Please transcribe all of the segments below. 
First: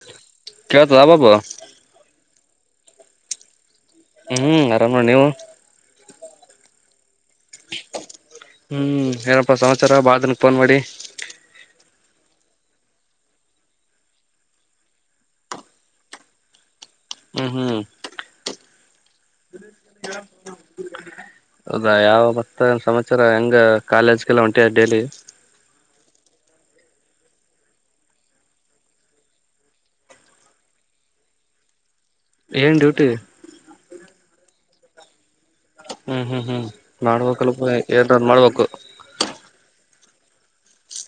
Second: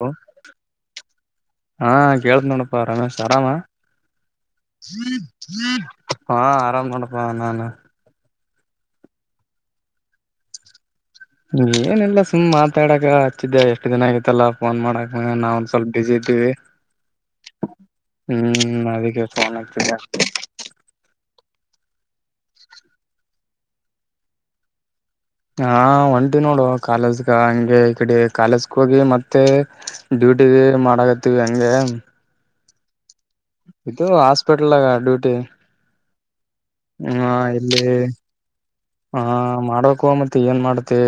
Hello ಕೇಳ್ತದ ಬಾಬು ಹಾ ಕೇಳ್ದ ನೋಡಪ್ಪಾ ರಮೇಶ್ ಆರಾಮ ಹ್ಮ್ ಆರಾಮ್ ನೀವು ಹಾ ಆರಾಮ್ ನೋಡಪಾ ನಾನು ಹ್ಮ್- ಏನಪ್ಪಾ ಸಂತ್ಚಾರ ಬಾದನ ಫೋನ್ ಮಾಡಿ ಏನಿಲ್ಲ ಸುಮ್ ಮಾತಾಡಕ ಹಚ್ಚಿದ್ದೆ ಎಷ್ಟ್ ದಿನ ಆಗಿತಲ್ಲ ಫೋನ್ ಮಾಡಕ್ ನಾವ ಒಂದ್ ಸ್ವಲ್ಪ ಬಿಸಿ ಇದ್ದೇವೆ ಹ್ಮ್ ಹ್ಮ್ ಹ್ಮ್ ಅದಕ್ಕೆ ಫೋನ್ ಹಚ್ಚಿದೆ ಹೌದಾ ಯಾವ ಮತ್ತ ಸಮಾಚಾರ ಹೆಂಗ ಕಾಲೇಜ್ಗೆಲ್ಲ ಹೊಂಟಿಯ ಡೈಲಿ ಹಾ ಒಂಟಿ ನೋಡುವ ಕಾಲೇಜ್ಗ ಹಂಗೆ ಈ ಕಡೆ ಕಾಲೇಜ್ಗೆ ಹೋಗಿ ಮತ್ತೆ ಡೂ ಬಿಟ್ಟ ಮಾಡಗತ್ ಹೆಂಗ ಏನ್ ಡ್ಯೂಟಿ ಇದು ಹಾಸ್ಪಿಟಲ್ ಆಗ ಡ್ಯೂಟಿ ಹ್ಮ್- ಹ್ಮ್ -ಹ್ಮ್ -ಮಾಡ್ಬೇಕಲ್ಪ ಮಾಡ್ಬೇಕು ಹಾ ಮಾಡಕು [unintelligible] ಏನ್ ಮಾಡ್ತಿ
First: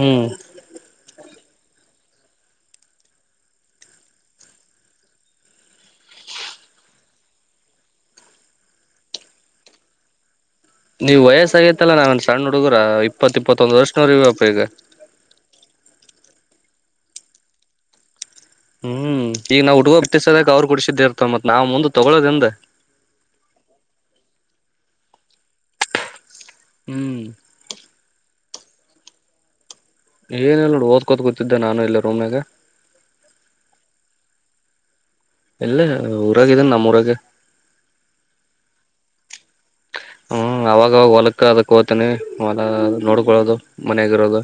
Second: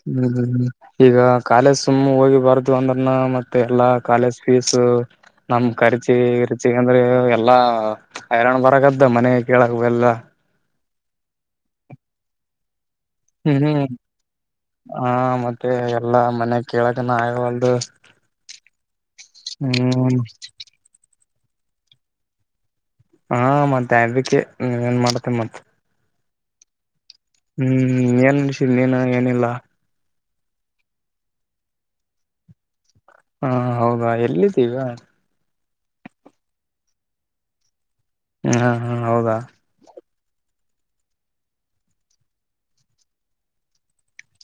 ಹ್ಮ್ [unintelligible] ಈಗ ಕಾಲೇಜ್ ಸುಮ್ ಹೋಗಿ [unintelligible] ಅಂದ್ರನ ಮತ್ತೆ ಎಲ್ಲಾ ಕಾಲೇಜ್ ಫೀಸ್ ನಮ ಖರ್ಚಿ ರುಚಿ ಅಂದ್ರೆ ಎಲ್ಲಾ ಹೈರಾಣ್ ಬರಕದ ಮನೆ ಕೇಳಕ್ ಬೆಲ್ಲ. ನೀವ್ ವಯಸ್ಸ ಆಗೇತ್ತಲ್ಲಾ ನಾ ಸಣ್ಣ ಹುಡುಗುರ [unintelligible] ಹ್ಮ್ ಇಪ್ಪತ್ಇಪ್ಪತ್ತೊಂದು ಹ್ಮ್ ವರ್ಷನವ್ರ್ಯಾಪ ಈಗ ಎಲ್ಲ ಮನೆ ಕೇಳಕನ ಆಗ್ವಾದು ಹ್ಮ್-ಈಗ ನಾವು ಹುಡುಗೊ ಬಿಟ್ಟ ಸದಕ ಅವ್ರು ಕುಡಸಿದ್ದೇ ಇರ್ತ ಮತ್ ನಾವ್ ಮುಂದ ತೊಗೊಳ್ಳೋದಿಂದ, ಹಾ ಮತ್ತೆ ಆಬಕ್ಕೆ ಏನ್ ಮಾಡತ್ತೇ ಮತ್ತೆ ಹ್ಮ್ ಹ್ಮ್ [unintelligible] ನೀನ ಏನಿಲ್ಲ ಏನಿಲ್ ನೋಡ್ ಓದ್ಕೋತ ಕುತ್ತಿದ್ದೆ ನಾನು ಇಲ್ಲ ರೂಮ್ನಾಗ ಹಾ ಹೌದಾ ಎಲ್ಲಿದ್ದೀಗ ಇಲ್ಲ ಊರಾಗಿದಿನೆ ನಮ್ಮೂರಾಗೆ ಹಾ ಹಾ ಹೌದಾ ಹ್ಮ ಅವಾಗವಾಗ ಹೊಲಕ್ಕ ಅದಕ್ ಹೋತನಿ ಹೊಲ ನೋಡ್ಕೊಳ್ಳೋದು ಮನಗಿರೋದು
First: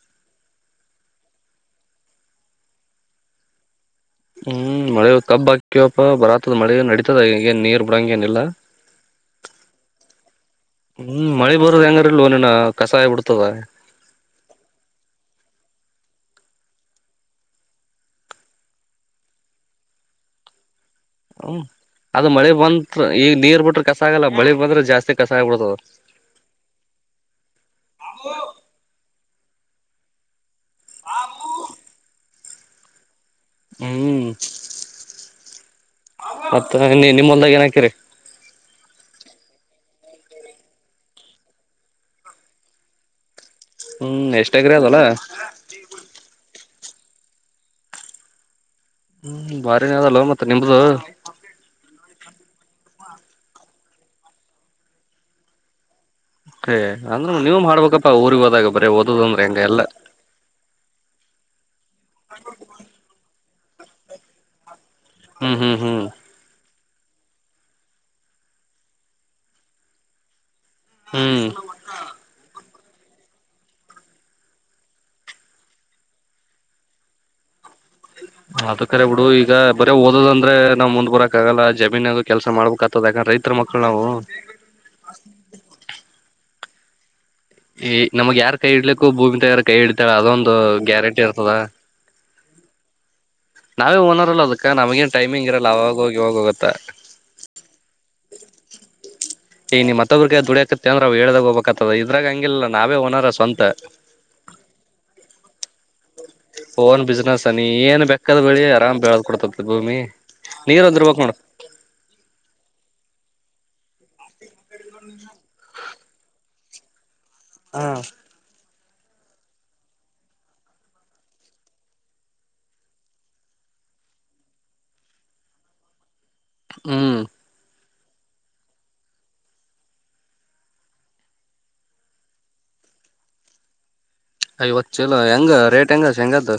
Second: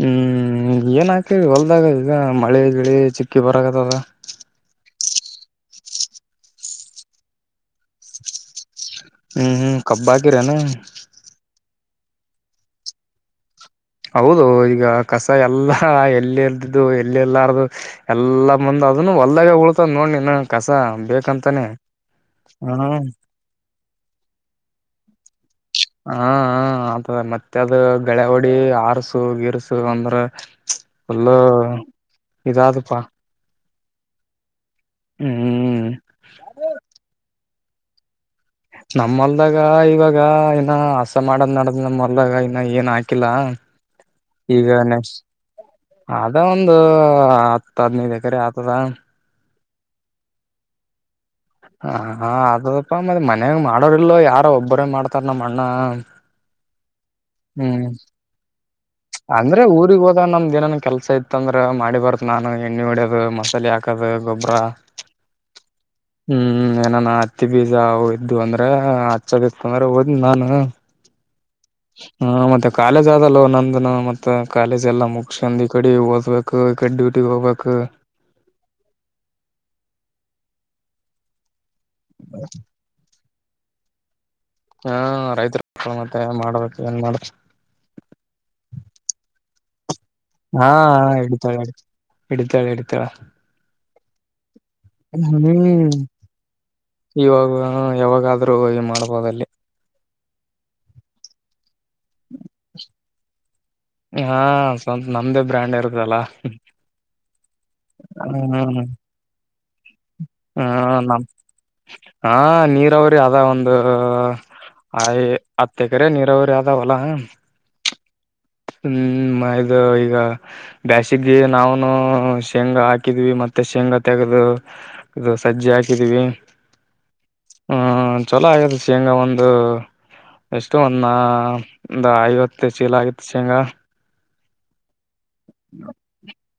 ಹ್ಮ್ [unintelligible] ಹೊಲ್ದಾಗ ಈಗ ಮಳೆ ಗಿಳಿ ಚಿಕ್ಕಿ ಬರಗತದ ಹ್ಮ್ ಮಳೆ ಕಬ್ ಹಾಕ್ಯವಪ್ಪ ಬರಾತದ ಮಳೆ ನಡತದನ್ ನೀರ್ ಬಿಡಂಗೆನಿಲ್ಲಾ ಹ್ಮ್ ಹ್ಮ್ ಕಬ್ಬ ಆಕಿರೆನು [unintelligible] ಕಸಾಯ ಬಿಡ್ತದ ಹೌದೊ ಈಗ ಕಸ ಎಲ್ಲಾ ಎಲ್ಲಿ [unintelligible] ಎಲ್ಲಾರದುು ಎಲ್ಲ ಮುಂದ ಅದನ್ನು ಒಳ್ದಾಗ ಉಳತದ ನೋಡ್ [unintelligible] ಹ್ಮ ಬೇಕಂತಾನೆ ಅದು ಮಳೆ ಹ ಬಂತ್ ಈಗ ನೀರ್ ಬಿಟ್ರೆ ಕಸ ಆಗಲ್ಲ ಮಳಿ ಬಂದ್ರೆ ಜಾಸ್ತಿ ಕಸ ಆಗ್ಬಿಡ್ತದ ಹಾ ಹ ಆತದ ಮತ್ತೆ ಅದು ಕಳೆ ಹೊಡಿ ಆರಸು ಗೀರ್ [unintelligible] ಎಲ್ಲ ಇದಾದದುಪ್ಪಾ ಹ್ಮ್ ಹ್ಮ್ ಮತ್ತ ನಿಮ್ಮಲ್ದಾಗ ಏನ [unintelligible] [unintelligible] ನಮ್ಮೂಲ್ದಾಗ ಇವಾಗ ಏನ ಹಸ ಮಾಡದ್ ನಡ್ದ್ ನಮ ಮಲ್ದಾಗ ಇನ್ನ ಏನ್ ಹಾಕಿಲ್ಲ ಹ್ಮ್ ಎಷ್ಟ್ ಈಗ ಎಕರೆ ಅದಲ್ಲ [unintelligible] ಅದ ಒಂದ್ [unintelligible] ಆತ್ ಅದ್ನೈದ್ ಎಕ್ರೆ ಆತದ ಹ್ಮ್ ಬಾರಿನ ಅದಲ್ಲೂ ಮತ್ತೆ ನಿಮ್ದ ಹ ಹ [unintelligible] ಮತ್ತ ಮನ್ಯಾಗ ಮಾಡೋರ್ ಇಲೊ ಯಾರ ಒಬ್ಬರೇ ಮಾಡ್ತಾರ ನಮ್ಮ ಅಣ್ಣ ಹೇ ಅಂದ್ರೆ ನೀವು ಹ್ಮ್ ಮಾಡ್ಬೇಕಪ್ಪಾ ಊರಿಗೆ ಹೋದಾಗ ಬರೀ ಓದೋದಂದ್ರೆ ಹೆಂಗ ಅಂದ್ರೆ ಎಲ್ಲ ಊರಿಗ್ ಹೋದ ನಮ್ದ್ ಏನನ್ ಕೆಲ್ಸ ಇತ್ತ ಅಂದ್ರ ಮಾಡಿ ಬರ್ತ್ ನಾನು ಎಣ್ಣಿ ಹೊಡ್ಯ್ ಮಸಾಲೆ [unintelligible] [unintelligible] ಗೊಬ್ಬರ ಹ್ಮ್ ಹ್ಮ್ ಹ್ಮ್ ಏನಾನ ಹತ್ತಿ ಬೀಜ ಅವು ಇದ್ವುಅಂದ್ರೆ ಹಚ್ಚದಿತಂದ್ರ ಹೊತಿ ನಾನ ಹ್ಮ್ ಹಾ ಮತ್ತೆ ಕಾಲೇಜ್ ಆದಲ್ಲೋ ನಂದು ಮತ್ತು ಕಾಲೇಜೆಲ್ಲ ಮುಗಸಂದು ಈ ಕಡೆ ಓದ್ಬೇಕು ಈ ಕಡೆ ಡ್ಯೂಟಿಗೆ ಹೋಗ್ಬೇಕು ಅದ ಕರೆ ಬಿಡು ಈಗ ಬರೀ ಓದೋದಂದ್ರೆ ನಾವ್ ಮುಂದ್ ಬರಕ್ ಆಗಲ್ಲ ಜಮೀನಗು ಕೆಲಸ ಮಾಡ್ಬೇಕ್ ಆತದ ಯಾಕಂದ್ರೆ ರೈತ ಮಳ್ಕು ನಾವು ಹಾ ರೈತರು [unintelligible] ಮತ್ತೆ ಮಾಡಬೇಕು ಏನ್ [unintelligible] ಈ ನಮಗ್ ಯಾರ್ ಕೈ ಇಡ್ಲಕು ಭೂಮಿ ತಾಯಿ ಯಾರ ಕೈ [unintelligible] [unintelligible] ಅದೊಂದು ಹಾ ಗ್ಯಾರಂಟಿ ಇರ್ತದ ಹಿಡಿತಾಳೆ ಹಿಡಿತಾಳೆ ಹಿಡಿತಾಳ ನಾವೇ ಓನರ್ ಅಲ್ಲ ಅದ್ಕ ನಮಗೆನ್ ಟೈಮಿಂಗ್ ಇರಲ್ಲ ಹ್ಮ್ ಅವಾಗೋಗ ಇವಾಗೋಗತ್ತಾ ಇವಾಗ [unintelligible] ಯಾವಾಗಾದ್ರೂ ಮಾಡ್ಬೋದಲ್ಲಿ ಈ ನೀ ಮತ್ತೊಬ್ರಿಗೆ ದುಡಿಯಕತ್ತ ಅಂದ್ರ ಅವ ಹೇಳ್ದಾಗ ಹೋಗ್ಬೇಕ್ತತದ ಇದ್ರಾಗ ಹಂಗಿಲ್ಲ ನಾವೆ ಓನರ್ ಸ್ವಂತ ಹಾ ಸ್ವಪ ನಮ್ದೇ ಬ್ರ್ಯಾಂಡ್ ಇರ್ತದಲ್ಲ ಓನ್ ಬಿಸ್ನೆಸ್ ನೀ ಏನ್ ಬೆಕ್ಕದ್ ಬಳಿ ಆರಾಮ್ ಬೆಳ ಕೊಡ್ತದ ಹಾ [unintelligible] ಹಾ [unintelligible] ನೀರಾವರಿ ಆದ. ಒಂದು ಆ ಹತ್ತ ಎಕರೆ ನೀರಾವರಿ ಆದ ಹೊಲ. ಹಾ, ಹ್ಮ್ ಇದು ಈಗ ಬ್ಯಾಸಿಗಿ ನಾವನು ಶೇಂಗ ಹಾಕಿದ್ವಿ. ಮತ್ತೆ, ಶೇಂಗಾ ತೆಗದು, ಇದು ಸಜ್ಜಿ ಹಾಕಿದೀವಿ. ಹ್ಮ್. ಹ್ಮ ಚಲೋ ಆಗ್ಯದ. ಶೇಂಗ್ ಒಂದು, ಎಷ್ಟು ಒಂದ ಒಂದ ಐದ ಹತ್ತ ಆಗಿತ್ತು ಶೇಂಗ. ಐವತ್ತು ಚೀಲ ಹೆಂಗ, ರೇಟ್ ಹೆಂಗ ಶೇಂಗಾದು,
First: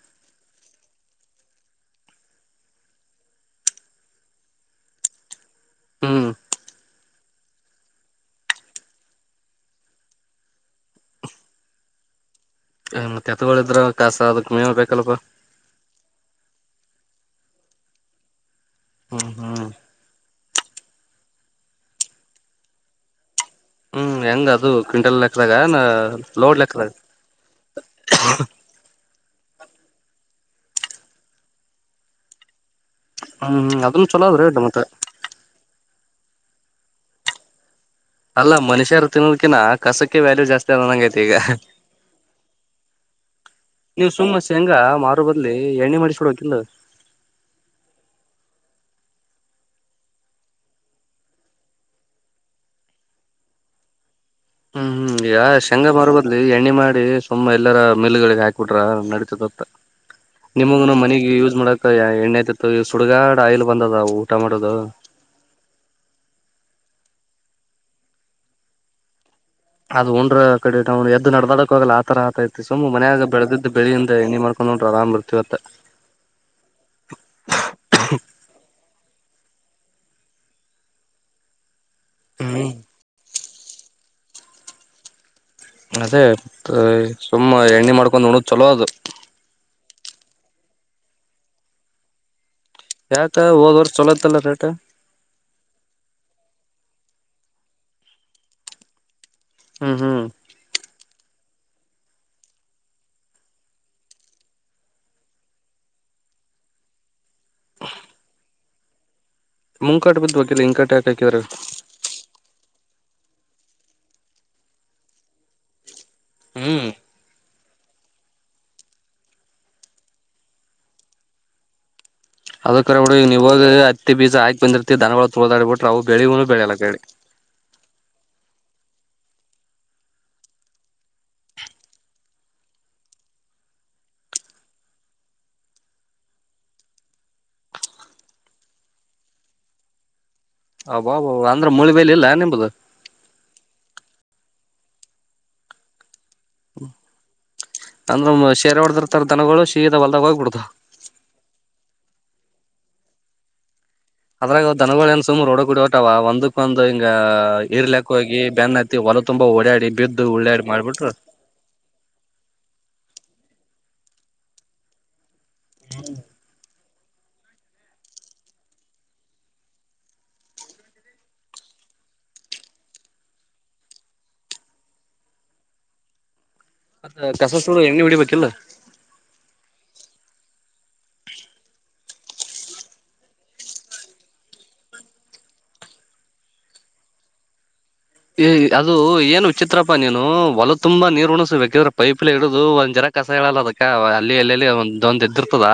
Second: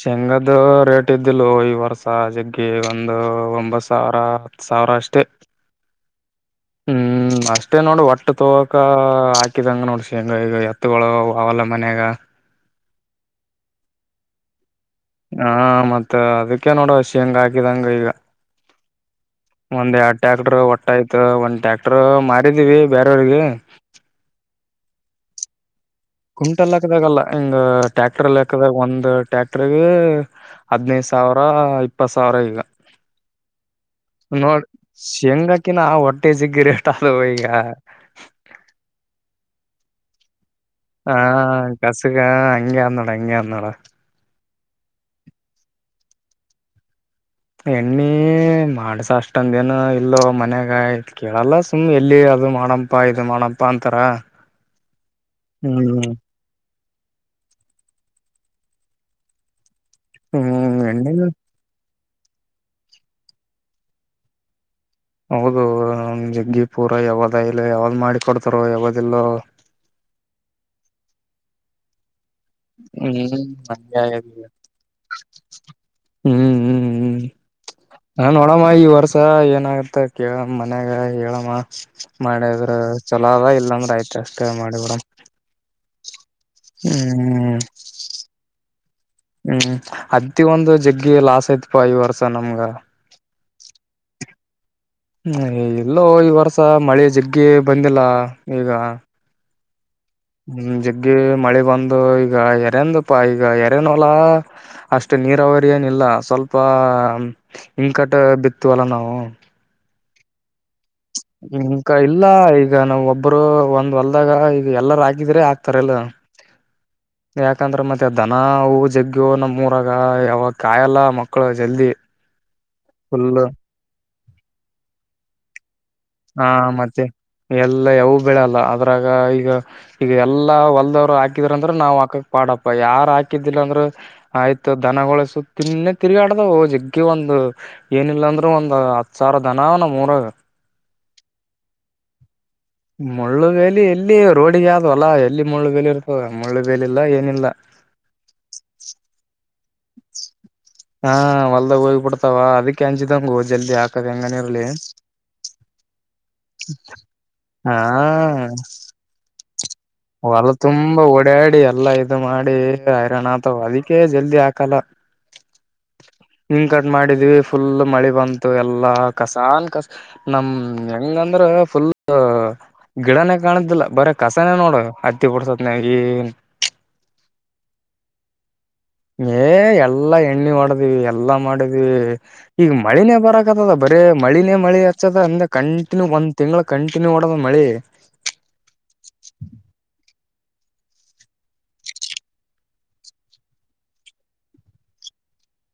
ಶೆಂಗ್ದ ರೇಟ್ ಇದ್ದಿಲ್ಲ, ಈ ವರ್ಷ ಜಗ್ಗಿ ಒಂದು ಒಂಬತ್ತು ಸಾವಿರ, ಹತ್ತು ಸಾವಿರ, ಅವರಷ್ಟೇ. ಹ್ಮ್. ಹ್ಮ್. ಅಷ್ಟೇ ನೋಡ ಒಟ್ಟು ತ್ತೊಗ್ಕ ಹಾಕಿದಂಗ ನೋಡ. ಶೇಂಗ ಈಗ ಎತ್ತಗಳು ಅವಾವಲ್ಲ ಮನ್ಯಾಗ. ಹ್ಮ್ ಎತ್ತುಗಳಿದ್ರ ಕಸ ಅದಕ್ ಮೇವ ಬೇಕು. ಹಾ ಮತ್ತ ಅದಕ್ಕೆ ನೋಡ ಶೇಂಗ್ ಹಾಕಿದಂಗ ಈಗ. ಹ್ಮ್ ಹ್ಮ್ ಒಂದ್ ಎರಡ್ ಟ್ಯಾಕ್ಟರ್ ಒ ಆಯ್ತು ಒಂದ್ ಟ್ಯಾಕ್ಟರ್ ಮಾರಿದೀವಿ ಬೇರೆಯವ್ರಿಗೆ. ಹ್ಮ್ ಹೆಂಗ್ ಅದು ಕ್ವಿಂಟಲ್ ಲೆಕ್ಕದಾಗನಾ. ಕುಂಟಲ್ ಹಾಕದಾಗಲ್ಲಾ, ಹಿಂಗ ಟ್ಯಾಕ್ಟರ್ಲ್ಲಿ ಹಾಕದಾಗ, ಒಂದ್ ಟ್ಯಾಕ್ಟರ್ಗ ಹದ್ನೈದು ಸಾವಿರ, ಇಪ್ಪತ್ ಸಾವಿರ ಈಗ, ಹ್ಮ್ ಅದನ್ ಚಲೋ ಅದ್ರಿ ನೋಡ್ ಮತ್ತ ಶೇಂಗಾಕಿನ ಆ ಹೊಟ್ಟೆಸಿಗೆ [unintelligible] ಅಲ್ಲಾ ಮನುಷ್ಯರು ತಿನ್ನೋದಕಿನಾ ಕಸಕ್ಕೆ ವ್ಯಾಲ್ಯೂ ಜಾಸ್ತಿ, ಅದ ಹಾ ನಂಗೈತಿ ಈಗ ಕಸಗ ಹಂಗೆ ಆದ ನೋಡ್ ಹಂಗೆ ಆದ ನೋಡ್. ಶೇಂಗ ಮಾರು ಬದ್ಲಿ ಎಣ್ಣೆ ಮಾಡಿಸ್ಕೊಡಬೇಕಕಿಲ್ಲಾ. ಎಣ್ಣಿ ಮಾಡ್ಸ ಅಷ್ಟೊಂದ ದಿನ ಇಲ್ಲ ಮನ್ಯಾಗ ಆಯತ್ ಕೇಳಲ್ಲ. ಸುಮ್ ಎಲ್ಲಿ, ಅದು ಮಾಡಮಪ್ಪಾ ಇದು ಮಾಡಪ್ಪ ಅಂತಾರ. ಹ್ಮ್ ಹ್ಮ್ ಈಗ ಶೇಂಗ ಹ್ಮ್ ಮಾರಬದುಲೇ. ಎಣ್ಣಿ ಮಾಡ ಸುಮ್ಮ ಎಲ್ಲರ ಮೇಲು ಗಳಿಗೆ ಹಾಕ್ಬಿಟ್ರ ನಡಿತದಂಥ ಹ್ಮ್ ನಿಮಗನು ಎಣ್ಣೆನ ಮನಿಗಿ ಯೂಸ್ ಮಾಡ, ಎಣ್ಣೆಯ್ತಿತ್ತು ಈ ಸುಡ್ಗಾಡ್ ಆಯಿಲ್ ಬಂದದ ಊಟಮಾಟೋದು. ಹೌದು ಜಗ್ಗಿ ಪೂರ ಯಾವದ ಇಲ್ಲ ಯಾವ್ದ್ ಮಾಡಿ ಕೊಡ್ತಾರೋ ಯಾವದಿಲ್ಲೋ. ಅದು ಉಂಡ್ರ ಕಡೆ ನ್ ಎದ್ದು ನಡ್ದದಕ್ ಹೋಗಲ್ಲ. ತರ ಆತೈಐತಿ ಸುಮ್ ಮನೆಯಾಗ ಹ್ಮ್ ಬೆಳದಿದ್ದ ಬೆಳಿ ಹಂಗೆ ಇಂದ ಆಗೈತಿ. ಎಣ್ಣಿ ಮಾಡ್ಕೊಂಡ್ ಹೊಂಟ್ರಾ ಆರಾಮ್ ಇರ್ತಿತ್ತ. ಹ್ಮ್ ಹ್ಮ್ ಹ್ಮ್ ನಾನ್ ನೋಡಮ್ಮ. ಈ ವರ್ಷ ಏನ ಅಂತ ಕೇಳಮ್ಮ ಮನ್ಯಾಗ, ಹೇಳಮ್ಮ, ಮಾಡಿದ್ರ ಹ್ಮ್ ಚಲ ಆದ ಇಲ್ಲ. ಇಲ್ಲಂದ್ರ ಆಯ್ತಾ ಅಷ್ಟೇ ಮಾಡಿಬಿಡಮ್ಮ. ಅದೇ ಸುಮ್ಮ ಎಣ್ಣಿ ಮಾಡ್ಕೊಂಡ್ ಉಣ್ಣೋದ ಚಲೋ ಅದು. ಹ್ಮ್ ಅತ್ತಿ ಒಂದು ಜಗ್ಗಿ ಲಾಸ್ ಆತ್ಪಾ ಈ ವರ್ಷ ನಮ್ಗ. ಯಾಕ ಹೋದ್ವರ್ಷ ಚಲೋತ್ತಲ್ಲ ರೇಟ್. ಹ್ಮ ಇಲ್ಲೋ ಈ ವರ್ಷ ಮಳಿ ಜಗ್ಗಿ ಬಂದಿಲ್ಲ. ಈಗ, ಹ್ಮ್ ಹ್ಮ್. ಗಿ ಮಳೆ ಬಂದು ಈಗ ಎರೆಂದಪ್ಪಾ ಈಗ ಎರೆನೋಲ ಅಷ್ಟು ನೀರಾವರಿ ಏನಿಲ್ಲ. ಇಲ್ಲ ಸ್ವಲ್ಪ ಹಿಂಕಟ ಬಿತೀವಿ ಅಲ್ಲ ನಾವು. [unintelligible] ಯಾಕ ಹಾಕಿದ್ರ ಇಂಕಾ ಇಲ್ಲ ಈಗ ನಾವು ಒಬ್ ಒಬ್ರು ಒಂದ್ ಹೊಲ್ದಾಗ ಈದು ಎಲ್ಲರ ಹಾಕಿದ್ರೆ ಆಕ್ತಾರ ಇಲ್ಲ. ಹ್ಮ್. ಯಾಕಂದ್ರೆ ಮತ್ತೆ ದನ ಅವು ಜಗ್ಗ ನಮೂರಾಗ ಯಾವಾಗ ಕಾಯಲ್ಲ ಮಕ್ಳು ಜಲ್ದಿ. [unintelligible] ಫುಲ್ ಈಗವಾಗ ಹತ್ತಿ ಬೀಜ ಹಾಕ್ ಬಂದಿರ್ತಿ ದನಗಳ ತುಲ್ದಾಡಿಬಿಡ್ತಾವ ಹಾ ಮತ್ತೆ ಎಲ್ಲ ಯಾವ ಬೇಳೆಲ್ಲ, ಅದ್ರಾಗ ಈಗ ಈಗ ಎಲ್ಲಾ ಹೊಲ್ದವ್ರು ಹಾಕಿದ್ರಂದ್ರ ನಾವ್ ಹಾಕಕ್ ಪಾಡಪ್ಪ ಯಾರ ಹಾಕಿದ್ದಿಲ್ಲ ಅಂದ್ರ. ಆಯ್ತು ದನಗಳ ಸೂತಿನ್ನೇ ತಿರುಗಾಡ್ದವು ಜಗ್ಗಿ ಒಂದು ಏನಿಲ್ಲ ಅಂದ್ರೂ ಒಂದ. ಹತ್ತ ಸಾವಿರ ದನ ಆವ ನಮೂರಗ. ಅಬ್ಬಾಬ ಅಂದ್ರ ಮೂಳಿ ಬೇಲಿ ಇಲ್ಲ ನಿಮ್ದು ಮುಳ್ಳು ಗಾಲಿ ಎಲ್ಲಿ. ರೋಡಿಗೆ ಆದ ಹೊಲ ಎಲ್ಲಿ ಮುಳ್ಳುಬೆಲ್ಲಿ ಇರುತ್ತ. ಹ್ಮ ಅಂದ್ರ ಶೇರೆ ಹೊಡದಿರ್ತಾರ ದನಗಳು. ಸಿದ ಹೊಲದಾಗ ಹೋಗಿ ಬಿಡತಾದ. ಹೋಲದಾಗ ಹೋಗಿ ಬೀಡ್ತಾವ ಅದಕ್ಕೆ ಅಂಜಿದಂಗೊ ಜಲ್ದಿ ಆ. ಅದ್ರಾಗ ದನಗಳ ಏನ ಸುಮ್ ರೋಡ ಕುಡಿ ಹೊಗತಾವ ಒಂದಕ್ಒಂದ ಹಿಂಗ ಹಾ ಇರ್ಲೆಕ್ಕ ಹೋಗಿ ಬೆನ್ ಹತ್ತಿ. ಅವು ತುಂಬ ಒಳ್ಳೆ. ಹೊಲ ತುಂಬಾ ಓಡಾಡಿ ಎಲ್ಲಾ ಇದು ಮಾಡಿ. ಡೈಲಿ ಹೈರಾಣ ಆತಾವ ಅದಕ್ಕೆೇ ಜಲ್ದಿ ಹಾಕಲ್ಲ ಹ್ಮ. ಗಡ ಗಡ ಮಾಡಿದ್ವಿ ಫುಲ್ ಮಳಿ ಬಂತು ಎಲ್ಲಾ ಕಸಾನ್ ಕಸ ನಮ ಹೆಂಗಂದ್ರ. ಫುಲ್ ಗಿಡನೇ ಕಾಣುದಿಲ್ಲ ಬರೆ ಕಸನೇ ನೋಡ. ಹತ್ತಿ ಬುಡಸಾತ ನ್ಯಾಗ ಏನಿಲ್ಲ. ಮತ್ತ ಕಸ ಸುಡು ಎಣ್ಣಿ ಹೊಡಿಬೇಕಿಲ್ಲ. ಏ ಎಲ್ಲಾ ಎಣ್ಣೆ ಒಡದ್ವಿ ಎಲ್ಲಾ ಮಾಡಿದ್ವಿ ಈಗ ಮಳಿನೇ ಬರಕತದ ಬ. ಏ ಮಳಿನೇ ಮಳಿ ಹಚ್ಚದ ಅಂದೆ ಕಂಟಿನ್ಯೂ ಒಂದ ತಿಂಗಳ ಕಂಟಿನ್ಯೂ ಹೊಡದಾದ ಮಳಿ. ಹ್ಮ್ಮ್ ಹೋಲದ ತುಂಬಾ ನೀರ ಉಣಿಸ ಬೇಕಿದ್ರ ಪೈಪ್ಲೆ ಇಡುದು ಒಂದ ಜರ ಕಸ ಹೇಳಲ್ಲ ಅದಕ್ಕ ಅಲ್ಲಿ ಎಲ್ಲಲ್ಲಿ ಒಂದ. ಎದಿರತಾದ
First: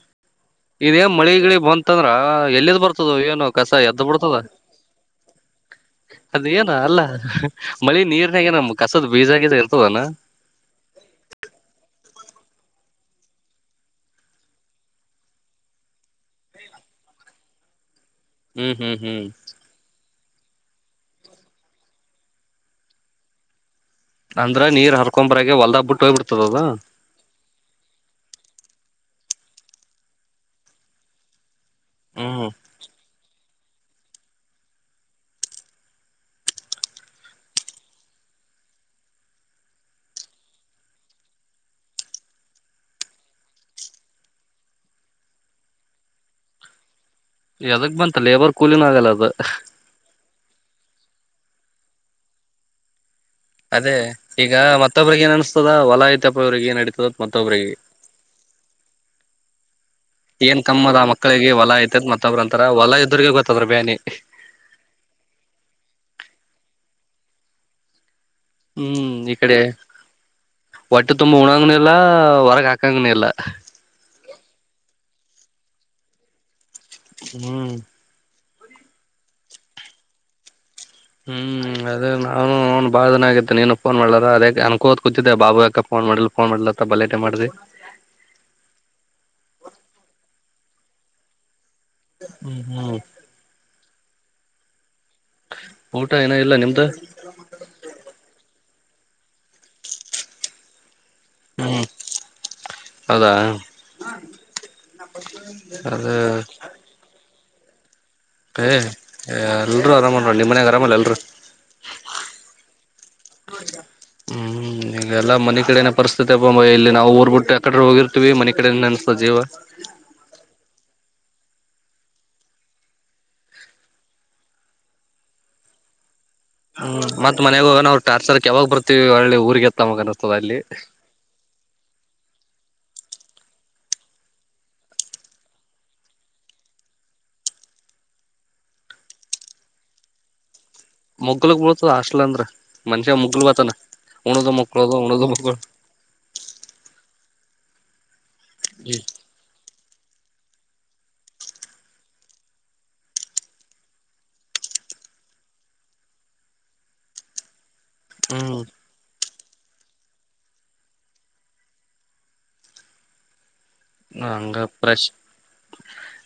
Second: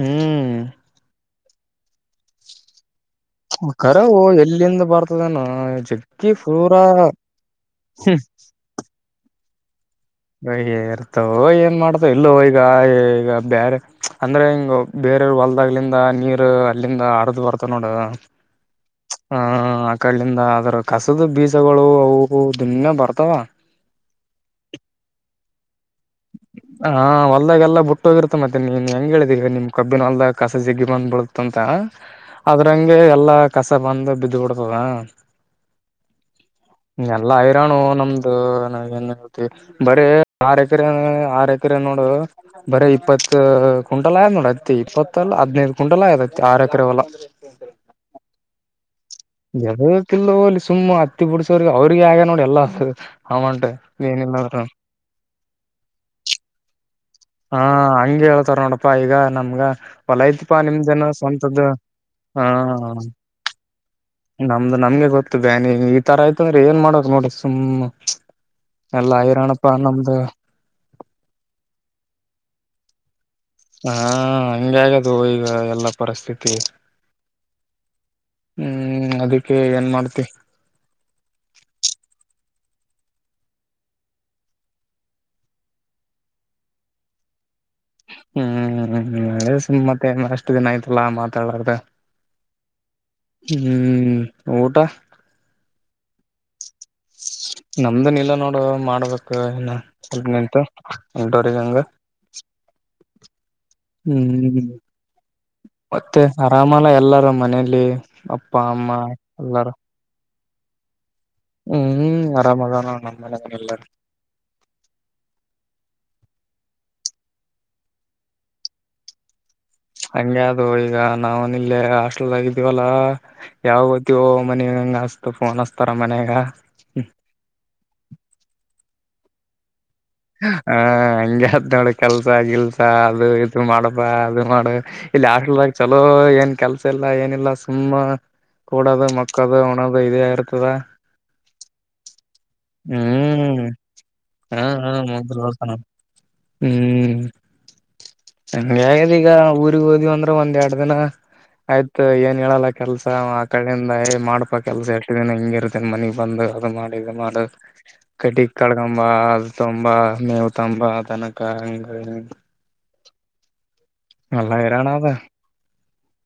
ಹ್ಮ್ ಇದೇ ಮಳಿ ಗಿಳಿ ಬಂತಂದ್ರ ಎಲ್ಲಿದ ಬರ್ತ. ಕರೆವೋ ಎಲ್ಲಿಂದ ಬರ್ತದೇನ ಜಗ್ಗೀಫ. ನೀ ಏನ ಅಲ್ಲ ಮಳಿ ನೀರ ನ್ಯಾಗ ಏನ ಕಸದ ಬೀಜ ಗೀಜ ಏನು. ಬೆಳೆ ಇರ್ತವ ಏನ್ ಮಾಡ್ತ ಏಲ್ಲೋ ಹೋತ. ಈಗ ಈಗ ಬೇರೆ ಅಂದ್ರೆ ಹಿಂಗ ಬೇರೆೆಯವರು ಹೊಲದಾಗ್ಲಿಂದ ನೀರು ಅಲ್ಲಿಂದ ಅರದ ಬರತಾವ. ಮತ ನೋಡ. ಹ್ಮ್ ಹ್ಮ್ ಹ್ಮ್. ಕಲ್ಲಿಂದ ಅದ್ರ ಕಸದ ಬೀಸಗಳು ಅವು ದುನೆ ಬರ್ತಾವ. ಅಂದ್ರ ನೀರ್ ಹರ್ಕೊಂಬರಾಗ ಹೊಲ್ದಾಗ ಬಿಟ್ಟ ಹೋಗ್ಬಿಡ್ತದ ಅದು ಹ್ಮ್ಮ್ ಹೊಲ್ದಾಗೆಲ್ಲ ಬಿಟ್ಟ ಹೋಗಿರ್ತ್ತೆ ಮತ್ತೆ ನೀನ್ ಹೆಂಗ ಹೇಳತಿ. ಈಗ ನಿಮ್ ಕಬ್ಬಿನ ಹೊಲದಾಗ ಕಸ ಜೇಗ್ಗಿ ಬಂದ ಬಳತ್ತಂತ ಹ್ಮ್ ಅದ್ರಂಗೆ ಎಲ್ಲಾ. ಕಸ ಬಂದ ಬಿದ್ದು ಬಿಡ್ತದ. ಎಲ್ಲ ಹೈರಾಣು ನಮ್ದು ಏನ್ ಹೇಳ್ತಿ ಆರ ಹೆಕ್ರಿ. ಎಕರೆ ಆರ್ ಎಕರೆ ನೋಡು ಬರೆ ಇಪ್ಪತ್ತು ಕಿಂಟಲ್ ಆಗ್ಯದ ನೋಡು ಅತ್ತಿ ಇಪ್ಪತ್ತ ಅಲ್ ಹದ್ನೈದು. ಕಿಂಟಲ್ ಆಗ್ಯದ ಅತ್ತಿ ಆರು ಎಕರೆ ಹೋಲ. ಯದಕ್ ಬಂತ ಲೇಬರ್ ಕೂಲಿನ ಆಗಲ್ಲ. ಅದು ಎದಕ ಇಲ್ಲೋ ಅಲ್ಲಿ ಸುಮ್ಮ್ ಹತ್ತಿ ಬಿಡಸೋರಿಗೆ ಅವ್ರಿಗೆ ಆಗದ ನೋಡ ಎಲ್ಲ. ಅದೇ ಈಗ ಮತ ಒಬ್ಬರಿಗೆ ಗೆ ಏನ್ ಅನಸತದ ಹೊಲ ಐತಪ್ಪ ಇವ್ರಿಗೆ ಏನ್ ನಡೀತದ. ಹ್ಮ್ಮ ಮತ್ತೊಬ್ರಿಗೆ ಹಂಗೆ ಹೇಳ್ತಾರ ನೋಡಪ್ಪಾ ಈಗ ನಮ್ಗ ಹೊಲ ಐತಿಪಾ ನಿಮ್ದ ಏನ ಸ್ವಂತದ್ದ. ಮತ್ತೊಬ್ಬರು ಅಂತಾರ ಹೊಲ್ಲ ಇದವರಿಗೆ ಗೊತ್ತ ಅದರ ಬ್ಯಾನಿ. ನಮ್ದು ನಮ್ಗೆ ಗೊತ್ತು ಬ್ಯಾನಿ ಈ ತರ ಆಯ್ತು ಅಂದ್ರೆ ಏನ ಮಾಡಕ ನೋಡರಿ ಸುಮ್ನೆ. ಹ್ಮ್ಮ ಇಕಡೆ ಒಟ್ಟೆ ತುಂಬಾ ಉಣಾಂಗನು ಇಲ್ಲ. ಹೊರಗ ಹಾಕಂಗನ ಇಲ್ಲ. ಹ್ಮ್ಮ್ ಹಂಗೆ ಆಗದೋ ಈಗ ಎಲ್ಲಾ ಪರಿಸ್ಥಿತಿ. ಹ್ಮ್. ಹ್ಮ್ ಅದಿಕ್ಕೆ ಏನ್ ಮಾಡ್ತಿ. ಹ್ಮ್ ಅದೇ ನಾನು ನೌನ ಬಾಳ ದಿನ ಆಗಿತು ನೀನು ಫೋನ್ ಮಾಡಲಾರದ ಅದೇ ಅನಕೊಂತ ಕೂತಿದ್ದೆ ಬಾಬು ಯಾಕ ಫೋನ್. ಫೋನ್ ಮಾಡ ಫೋನ್ ಮಾಡಿಲ್ಲ ಬಲ ಲೆಟ್ ಆಗಿ ಮಾಡ್ದಿ. ಹ್ಮ್ ಮತ್ತೆ ಅಷ್ಟು ದಿನ ಆಯ್ತಲ್ಲಾ ಮಾತಾಡ ಲಾರದ. ಹ್ಮ್ ಹ್ಮ್. ಹ್ಮ್ ಊಟ. ಊಟ ಏನ ಇಲ್ಲ ನಿಮ್ದು ನಮ್ದನ ಇಲ್ಲ ನೋಡು ಮಾಡ್ಬೇಕು ಇನ ಸ್ವಲ್ಪ ನಿಂತು. ಎಂಟ ರ ಗಂಗ ಹ್ಮ್ ಹೌದಾ ಹ್ಮ್ ಅದ ಮತ್ತೆ ಆರಾಮಲ್ಲ ಎಲ್ಲಾರೂ ಮನೆ ಏ್ ಎಲ್ರುೂ ಆರಾಮನ್ ನಿಮ್ಮ ಮನ್ಯಾಗ ಆರಾಮಲ್ಲ ಅಲ್ರ ಹ್ಮ್ ಆರಾಮದ ನಮ್ಮ ಮನೆ ಎಲ್ಲ ಹ್ಮ್ ಈಗಲ್ಲ ಮನೆ ಕಿಡೆೇನೆ ಪರಿಸ್ಥಿತಿ ೊಂಬ ಇಲ್ಲಿ ನಾವು ಊರ್ ಬಿಟ್ಟು ಅಕಡೆ್ರ ಹೋಗಿರ್ತತಿವಿ ಮನೆ ಕಡೆ ಅನ್ಸತ ಜೀವ ಹಂಗಗೆ ಅದು ಈಗ ನಾವವು ನಿ ಇಲ್ಲೇ ಹಾಸ್ಟೆಲ್ ಆಗಿದ್ದೀವಲ್ಲ ಯಾವ ಗಓತ್ತೀವೋ ಮನ ಗಾಸ್ತಫೋನ್ ಅಸ್ತಾರ ಮನೆಾಗ ಹ್ಮ್ ಮತ್ ಮನಯಾಗ ಹೋಗಣ ಅವ್ರು ಟಾರ್ಚರ್ಕ್ ಯಾವಾಗ ಬರ್ತಿವಿ ಒಳ್ಳೆ ಊರ್ಗೆ ಹಾ ಹಂಗಗೆತ್ ನೋಡಿ ಕೆಲ್ಸ ಆಗಿಲ್ ಅದು ಇದ ಮಾಡಪ್ಪಾ ಅದು ಮಾಡ ಇಲ್ಲಿ ಹಾಸ್ಲ್ಗ ಚಲೋ ಏನ್ ಕೆಲ್ಸ ಇಲ್ಲ ಏನಿಲ್ಲ ಸು ನಮ್ಮ ಕೂಡದ ಮಕ್ಕದು ಹಣದು ಇದೇ ಇರ್ತದ ಮೊಗ್ಲಗ್ ಬಳ್ತದ ಆಷ್ಟಲ್ ಅಂದ್ರ ಮನುಷೆ ಹ್ಮ್ ಮುಕ್ಲುವತನಾ ಒ್ಣದು ಹಾ ಹಾ ಮಕ್ಳೋದು ಒದು ಮೊದ್ಲು ಮಳ ನೋಡ್ತಾನ ಹ್ಮ್ ಈಗ ಊ ೋದಿವವಿ ಅಂದ್ರೆ ಒಂದ್ ಎರ ದಿನ ಆಯ್ತ ಏನ್ ಹೇಳಲ್ಲ ಕೆಲ್ಸ ಆ ಕಡೆಯಿಂದ ಏ ಮಾಡ್ಪಾ ಕೆಲ್ಸ ಎಷ್ಟ ದಿನ ಹಿಂಗ ಇರ್ತೇನ್ ಮನಗ್ ಬಂದ ಅದು ಮಾಡಿ ಇದು ಮಾಡ ಕಟ್ಟಗ್ ಹ್ಮ್ ಕಡ್ಗಂಬ ಅದು ತಂಬ ಮೇವ ತಂಬ ತನಕ ಹಂಗ ಹ ಎಲ್ಲ ಹಂಗ ಹೈರಾಣ ಫ್ರೆಶ್ ಅದ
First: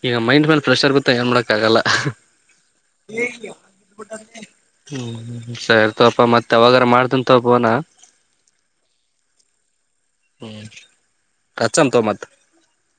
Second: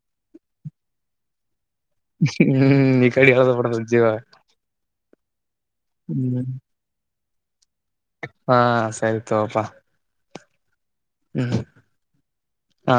ಈಗ ಮೈಂಡ್ ಮೇಲೆ ಫ್ರೆಶ್ ಆರ್ಗುತ್ತೆ ಏನ್ ಮಾಡೋಡ ಆಕ್ಕಾಗಲ್ಲ ಹ್ಮ್ ಈ ಕಡೆ ಹೇಳದ ಬಿಡದ ಜೀವ ಹ್ಮ್ ಸರಿಗಪ್ಪ ಮತ್ತೆ ಯಾವಾಗ ಮಾಡ್ತೀನಿ ತಾಬೋನಾ ಹಾ ಸರಿತಪಾ ಹ್ಮ್ ಕಚ್ಚಾಮ ತೋ ಮತ್ತ ಹಾ